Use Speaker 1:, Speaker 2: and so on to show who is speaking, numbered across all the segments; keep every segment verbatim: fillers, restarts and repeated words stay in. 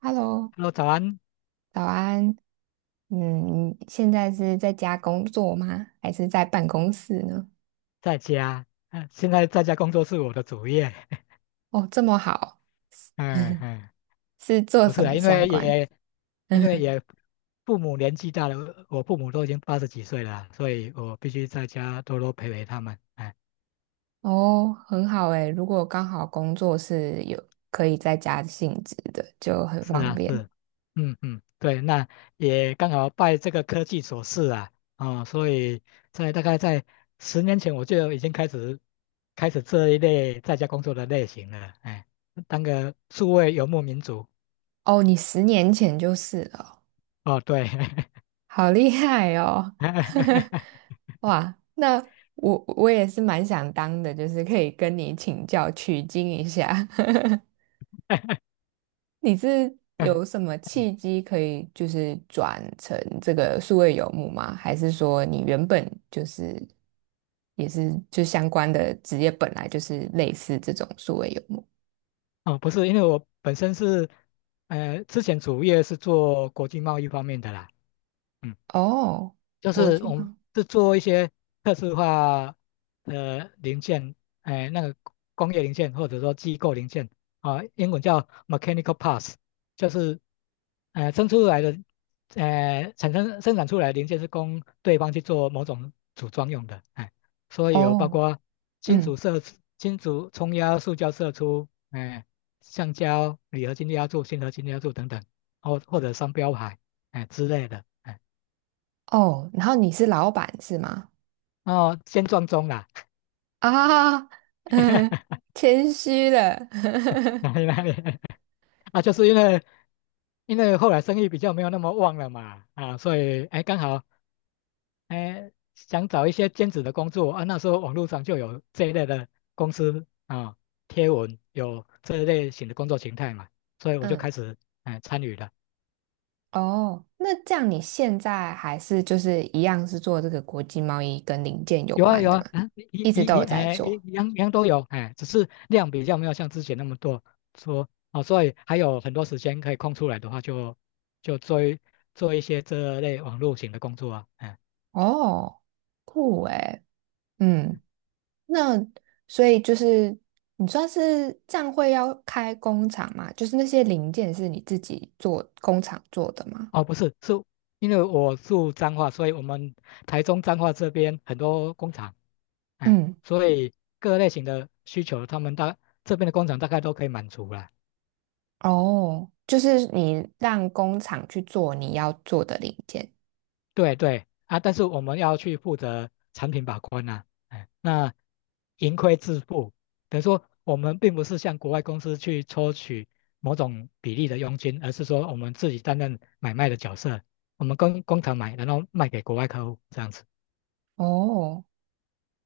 Speaker 1: Hello，
Speaker 2: Hello，早安，
Speaker 1: 早安。嗯，你现在是在家工作吗？还是在办公室呢？
Speaker 2: 在家。嗯、现在在家工作是我的主业。
Speaker 1: 哦，这么好，
Speaker 2: 嗯 嗯，
Speaker 1: 是做
Speaker 2: 不是
Speaker 1: 什么
Speaker 2: 啊，因
Speaker 1: 相
Speaker 2: 为
Speaker 1: 关？
Speaker 2: 也因为 也父母年纪大了，我父母都已经八十几岁了啊，所以我必须在家多多陪陪他们。哎，
Speaker 1: 哦，很好诶，如果刚好工作是有可以在家性质的，就很
Speaker 2: 是
Speaker 1: 方
Speaker 2: 啊，
Speaker 1: 便。
Speaker 2: 是，嗯嗯，对，那也刚好拜这个科技所赐啊，哦，所以在大概在十年前我就已经开始开始这一类在家工作的类型了。哎，当个数位游牧民族。
Speaker 1: 哦，你十年前就是了哦，
Speaker 2: 哦，对，
Speaker 1: 好厉害哦！哇，那我我也是蛮想当的，就是可以跟你请教取经一下。你是有什么契机可以就是转成这个数位游牧吗？还是说你原本就是也是就相关的职业本来就是类似这种数位游牧？
Speaker 2: 哦，不是，因为我本身是，呃，之前主业是做国际贸易方面的啦。嗯。
Speaker 1: 哦，
Speaker 2: 就
Speaker 1: 国
Speaker 2: 是
Speaker 1: 际
Speaker 2: 我们
Speaker 1: 吗？
Speaker 2: 是做一些特殊化的零件，哎，那个工业零件或者说机构零件啊，英文叫 mechanical parts，就是呃生出来的呃产生生产出来的零件是供对方去做某种组装用的，哎，所以有包
Speaker 1: 哦，
Speaker 2: 括金属
Speaker 1: 嗯，
Speaker 2: 射出金属冲压、塑胶射出，哎，橡胶、铝合金压铸、锌合金压铸等等，或或者商标牌，哎之类的。哎
Speaker 1: 哦，然后你是老板是吗？
Speaker 2: 哦，先撞钟啦，
Speaker 1: 啊，嗯，谦虚了，
Speaker 2: 哪里哪 里啊，就是因为因为后来生意比较没有那么旺了嘛，啊，所以哎刚好哎想找一些兼职的工作啊，那时候网络上就有这一类的公司啊贴文有这一类型的工作形态嘛，所以我就
Speaker 1: 嗯
Speaker 2: 开始哎参与了。
Speaker 1: 哦，那这样你现在还是就是一样是做这个国际贸易跟零件有
Speaker 2: 有啊
Speaker 1: 关
Speaker 2: 有
Speaker 1: 的
Speaker 2: 啊，
Speaker 1: 嘛？
Speaker 2: 啊一
Speaker 1: 一直
Speaker 2: 一
Speaker 1: 都有
Speaker 2: 一
Speaker 1: 在
Speaker 2: 哎一
Speaker 1: 做。
Speaker 2: 一样一样都有哎，只是量比较没有像之前那么多说哦，所以还有很多时间可以空出来的话就，就做一做一些这类网络型的工作啊，哎
Speaker 1: 哦，酷诶，嗯，那所以就是你算是这样会要开工厂嘛？就是那些零件是你自己做工厂做的吗？
Speaker 2: 哦不是是因为我住彰化，所以我们台中彰化这边很多工厂，哎，
Speaker 1: 嗯，
Speaker 2: 所以各类型的需求他们大这边的工厂大概都可以满足了，
Speaker 1: 哦，就是你让工厂去做你要做的零件。
Speaker 2: 对对啊，但是我们要去负责产品把关呐、哎，那盈亏自负，等于说我们并不是向国外公司去抽取某种比例的佣金，而是说我们自己担任买卖的角色，我们跟工厂买，然后卖给国外客户这样子，
Speaker 1: 哦。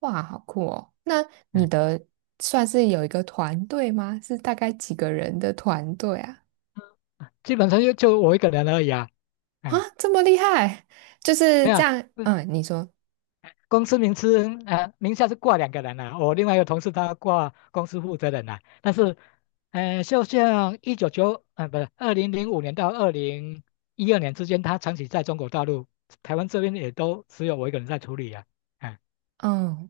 Speaker 1: 哇，好酷哦！那你
Speaker 2: 嗯，
Speaker 1: 的算是有一个团队吗？是大概几个人的团队啊？
Speaker 2: 基本上就就我一个人而已啊，
Speaker 1: 啊，
Speaker 2: 嗯，
Speaker 1: 这么厉害，就是
Speaker 2: 没有
Speaker 1: 这
Speaker 2: 啊
Speaker 1: 样。嗯，你说，
Speaker 2: 公司名称呃名下是挂两个人啊，我另外一个同事他挂公司负责人啊，但是，呃，就像一九九呃不是二零零五年到二零一二年之间，他长期在中国大陆，台湾这边也都只有我一个人在处理啊，嗯
Speaker 1: 嗯，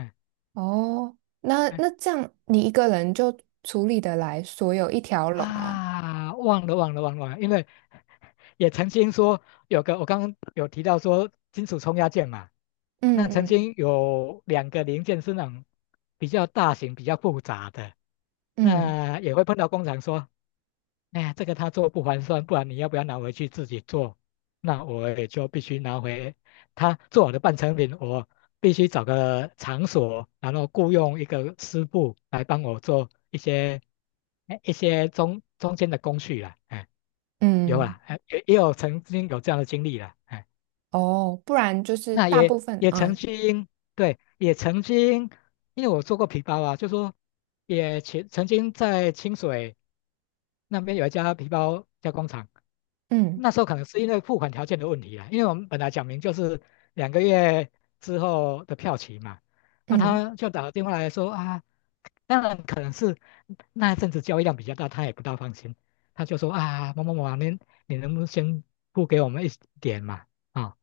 Speaker 2: 嗯
Speaker 1: 哦，那
Speaker 2: 嗯
Speaker 1: 那这样你一个人就处理得来所有一条龙哦。
Speaker 2: 啊，忘了忘了忘了，忘了因为也曾经说有个，我刚刚有提到说金属冲压件嘛，
Speaker 1: 嗯
Speaker 2: 那曾
Speaker 1: 嗯
Speaker 2: 经有两个零件是那种比较大型、比较复杂的，
Speaker 1: 嗯
Speaker 2: 那也会碰到工厂说，哎呀，这个他做不划算，不然你要不要拿回去自己做？那我也就必须拿回他做好的半成品，我必须找个场所，然后雇佣一个师傅来帮我做一些哎一些中中间的工序啦，哎。有
Speaker 1: 嗯，嗯
Speaker 2: 啦，哎也也有曾经有这样的经历了，哎，
Speaker 1: 哦，不然就是
Speaker 2: 那
Speaker 1: 大
Speaker 2: 也
Speaker 1: 部分，
Speaker 2: 也曾
Speaker 1: 嗯
Speaker 2: 经，对，也曾经，因为我做过皮包啊，就说也曾曾经在清水那边有一家皮包加工厂，
Speaker 1: 嗯
Speaker 2: 那时候可能是因为付款条件的问题啊，因为我们本来讲明就是两个月之后的票期嘛，那
Speaker 1: 嗯
Speaker 2: 他就打个电话来说啊，当然可能是那一阵子交易量比较大，他也不大放心，他就说啊，某某某啊，您你能不能先付给我们一点嘛？啊、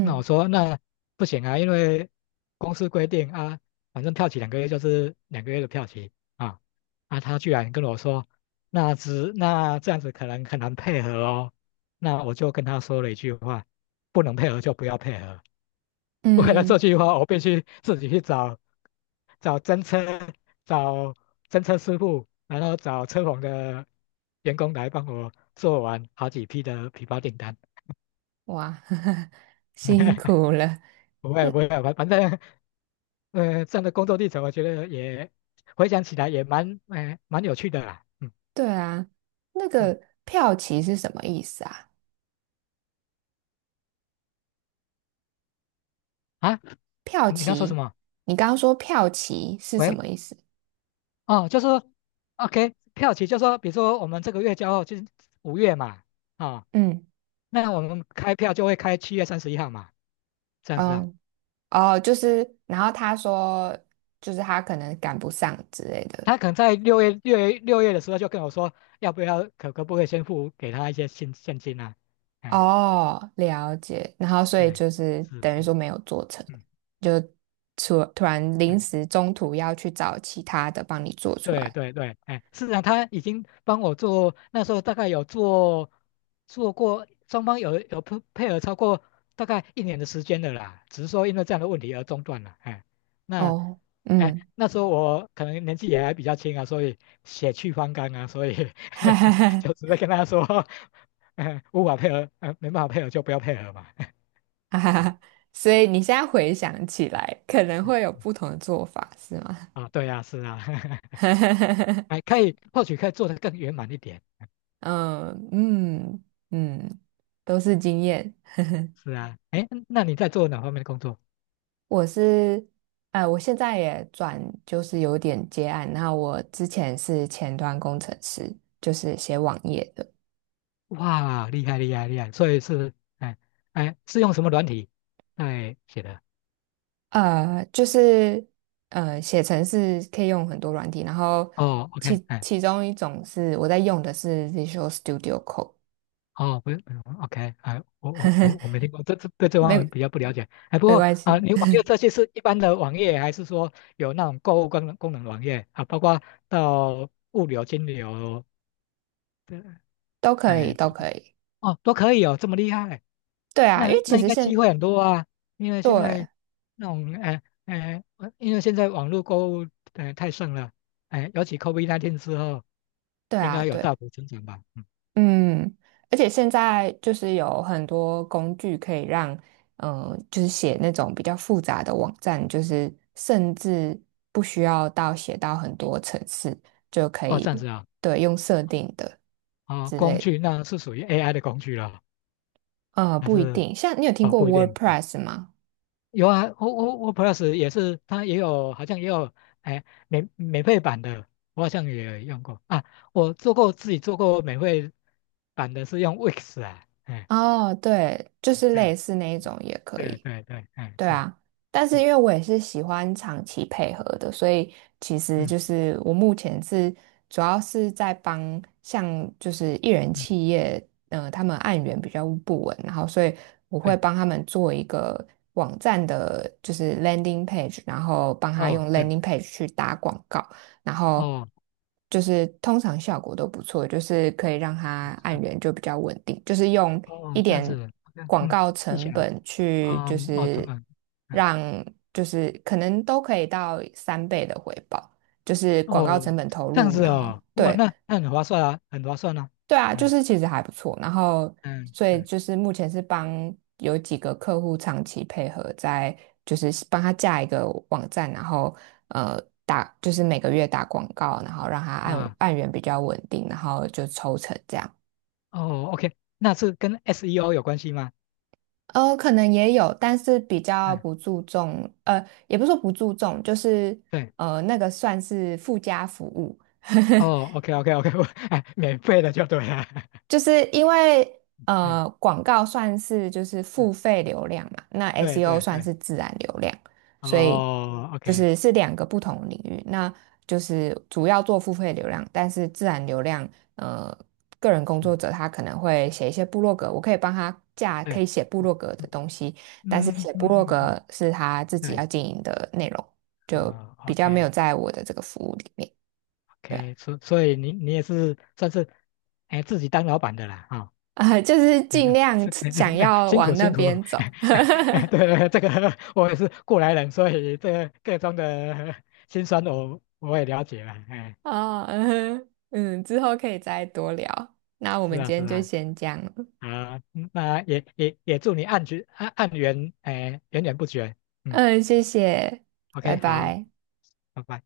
Speaker 2: 那我说那不行啊，因为公司规定啊，反正票期两个月就是两个月的票期啊啊，他居然跟我说那只那这样子可能很难配合哦，那我就跟他说了一句话，不能配合就不要配合。 为了
Speaker 1: 嗯，
Speaker 2: 这
Speaker 1: 嗯
Speaker 2: 句话，我必须自己去找找真车、找真车师傅，然后找车棚的员工来帮我做完好几批的皮包订单。
Speaker 1: 哇，辛 苦了。
Speaker 2: 不会不会，反反正呃，这样的工作历程，我觉得也回想起来也蛮呃蛮有趣的啦。嗯
Speaker 1: 对啊，那
Speaker 2: 嗯
Speaker 1: 个票期是什么意思啊？
Speaker 2: 啊，
Speaker 1: 票
Speaker 2: 你刚说什
Speaker 1: 期，
Speaker 2: 么？
Speaker 1: 你刚刚说票期是什
Speaker 2: 喂
Speaker 1: 么意思？
Speaker 2: 哦，就是说 OK 票期，就是说比如说我们这个月交货就是五月嘛，啊、
Speaker 1: 嗯，
Speaker 2: 那我们开票就会开七月三十一号嘛，这样子啊。
Speaker 1: 哦，哦，就是，然后他说，就是他可能赶不上之类的。
Speaker 2: 他可能在六月六月六月的时候就跟我说，要不要可可不可以先付给他一些现现金啊？哎
Speaker 1: 哦，了解。然后所以
Speaker 2: 哎，
Speaker 1: 就是
Speaker 2: 是
Speaker 1: 等于
Speaker 2: 是，
Speaker 1: 说没有做成，
Speaker 2: 嗯。
Speaker 1: 就突突然临
Speaker 2: 哎
Speaker 1: 时中途要去找其他的帮你做出
Speaker 2: 对
Speaker 1: 来。
Speaker 2: 对对，哎，市上他已经帮我做，那时候大概有做做过，双方有有配配合超过大概一年的时间的啦，只是说因为这样的问题而中断了，哎，那
Speaker 1: 哦，
Speaker 2: 哎
Speaker 1: 嗯，
Speaker 2: 那时候我可能年纪也还比较轻啊，所以血气方刚啊，所以
Speaker 1: 哈 哈哈，
Speaker 2: 就直接跟他说，嗯，无法配合，呃，没办法配合就不要配合嘛，
Speaker 1: 哈哈
Speaker 2: 嗯
Speaker 1: 哈。所以你现在回想起来，可能会有不同的做法，是吗？
Speaker 2: 啊，对啊，是啊，哎，可以或许可以做得更圆满一点，
Speaker 1: 嗯嗯嗯，都是经验。
Speaker 2: 是啊，哎，那你在做哪方面的工作？
Speaker 1: 我是，呃，我现在也转，就是有点接案。那我之前是前端工程师，就是写网页的。
Speaker 2: 哇，厉害厉害厉害！所以是，哎哎，是用什么软体哎写的？
Speaker 1: 呃，就是呃，写程式可以用很多软体，然后
Speaker 2: 哦，OK，
Speaker 1: 其
Speaker 2: 哎，
Speaker 1: 其中一种是我在用的是 Visual Studio Code，
Speaker 2: 哦，不是 o k 哎，我我我我没听过，这这对这
Speaker 1: 没
Speaker 2: 方面比较不了解。哎，不
Speaker 1: 没
Speaker 2: 过
Speaker 1: 关
Speaker 2: 啊，
Speaker 1: 系，
Speaker 2: 你网页这些是一般的网页，还是说有那种购物功能功能网页啊？包括到物流、金流的，
Speaker 1: 都可以，
Speaker 2: 哎，这
Speaker 1: 都可以。
Speaker 2: 哦，都可以哦，这么厉害，
Speaker 1: 对啊，因为
Speaker 2: 那那
Speaker 1: 其
Speaker 2: 应
Speaker 1: 实
Speaker 2: 该机
Speaker 1: 现
Speaker 2: 会很多啊，因为现在
Speaker 1: 对
Speaker 2: 那种呃呃，呃因为现在网络购物呃太盛了，哎、尤其 COVID 十九 之后，
Speaker 1: 对
Speaker 2: 应
Speaker 1: 啊，
Speaker 2: 该有大
Speaker 1: 对。
Speaker 2: 幅增长吧？嗯，
Speaker 1: 嗯，而且现在就是有很多工具可以让，嗯、就是写那种比较复杂的网站，就是甚至不需要到写到很多层次就可
Speaker 2: 哦，这样
Speaker 1: 以，
Speaker 2: 子啊，
Speaker 1: 对，用设定的
Speaker 2: 哦，
Speaker 1: 之
Speaker 2: 工
Speaker 1: 类
Speaker 2: 具
Speaker 1: 的。
Speaker 2: 那是属于 A I 的工具了，
Speaker 1: 呃，
Speaker 2: 还
Speaker 1: 不一
Speaker 2: 是
Speaker 1: 定，像你有听
Speaker 2: 哦
Speaker 1: 过
Speaker 2: 不一定，哎
Speaker 1: WordPress 吗？
Speaker 2: 有啊，O O O Plus 也是，它也有好像也有哎免免费版的，我好像也用过啊，我做过自己做过免费版的是用 Wix 啊。哎
Speaker 1: 哦，对，就是类
Speaker 2: 哎，
Speaker 1: 似那一种也可
Speaker 2: 对
Speaker 1: 以。
Speaker 2: 对对，哎，
Speaker 1: 对
Speaker 2: 是，
Speaker 1: 啊，但是
Speaker 2: 嗯
Speaker 1: 因为我也是喜欢长期配合的，所以其实
Speaker 2: 嗯
Speaker 1: 就是我目前是主要是在帮像就是艺人
Speaker 2: 嗯，
Speaker 1: 企业，呃，他们案源比较不稳，然后所以我会
Speaker 2: 对，
Speaker 1: 帮他们做一个网站的，就是 landing page，然后帮他
Speaker 2: 哦
Speaker 1: 用
Speaker 2: 对，
Speaker 1: landing page 去打广告。然后
Speaker 2: 哦
Speaker 1: 就是通常效果都不错，就是可以让它按
Speaker 2: 是，
Speaker 1: 源就比较稳定，就是用
Speaker 2: 哦
Speaker 1: 一
Speaker 2: 这样
Speaker 1: 点
Speaker 2: 子，OK，
Speaker 1: 广
Speaker 2: 嗯，
Speaker 1: 告
Speaker 2: 技巧，
Speaker 1: 成本去，就
Speaker 2: 嗯，哦成
Speaker 1: 是
Speaker 2: 本，嗯，
Speaker 1: 让就是可能都可以到三倍的回报，就是广告
Speaker 2: 哦
Speaker 1: 成本投
Speaker 2: 这样
Speaker 1: 入，
Speaker 2: 子
Speaker 1: 然后
Speaker 2: 哦，哇，
Speaker 1: 对。
Speaker 2: 那那很划算啊，很划算啊，
Speaker 1: 对啊，就
Speaker 2: 嗯
Speaker 1: 是其实还不错。然后，
Speaker 2: 嗯
Speaker 1: 所以
Speaker 2: 嗯，
Speaker 1: 就是目前是帮有几个客户长期配合，在就是帮他架一个网站，然后呃打就是每个月打广告，然后让他按
Speaker 2: 哇，
Speaker 1: 按源比较稳定，然后就抽成这样。
Speaker 2: 哦 OK，那是跟 SEO 有关系吗？
Speaker 1: 呃，可能也有，但是比较
Speaker 2: 嗯，
Speaker 1: 不注重，呃，也不是说不注重，就是
Speaker 2: 对，
Speaker 1: 呃那个算是附加服务。
Speaker 2: 哦 OK OK OK，我 哎，免费的就对了，
Speaker 1: 就是因为
Speaker 2: 嗯，
Speaker 1: 呃，广告算是就是
Speaker 2: 嗯
Speaker 1: 付费流量嘛，那
Speaker 2: 对
Speaker 1: S E O
Speaker 2: 对
Speaker 1: 算
Speaker 2: 对，
Speaker 1: 是自然流量，所以
Speaker 2: 哦
Speaker 1: 就
Speaker 2: OK，
Speaker 1: 是是两个不同的领域。那就是主要做付费流量，但是自然流量，呃，个人工作
Speaker 2: 是，
Speaker 1: 者他可能会写一些部落格，我可以帮他架可
Speaker 2: 对。
Speaker 1: 以写部落格的东西，
Speaker 2: 嗯
Speaker 1: 但是
Speaker 2: 嗯
Speaker 1: 写
Speaker 2: 嗯
Speaker 1: 部落
Speaker 2: 嗯嗯嗯
Speaker 1: 格是他自己
Speaker 2: 对，
Speaker 1: 要经营的内容，就
Speaker 2: 啊、
Speaker 1: 比
Speaker 2: o
Speaker 1: 较没有
Speaker 2: k
Speaker 1: 在我的这个服务里面。对啊
Speaker 2: OK，所所以你你也是算是，哎，自己当老板的啦，哈、
Speaker 1: 啊、就是尽 量
Speaker 2: 是这
Speaker 1: 想
Speaker 2: 个
Speaker 1: 要
Speaker 2: 辛苦
Speaker 1: 往那
Speaker 2: 辛苦，
Speaker 1: 边走。
Speaker 2: 对对，这个我也是过来人，所以这个各种的 辛酸我我也了解了，哎，
Speaker 1: 哦，嗯哼嗯，之后可以再多聊。那我
Speaker 2: 是
Speaker 1: 们
Speaker 2: 啊
Speaker 1: 今
Speaker 2: 是
Speaker 1: 天就
Speaker 2: 啊，
Speaker 1: 先这样了。
Speaker 2: 啊，嗯那也也也祝你案局案案源，哎，源源不绝，嗯
Speaker 1: 嗯，谢谢，拜
Speaker 2: ，OK，好，
Speaker 1: 拜。
Speaker 2: 拜拜。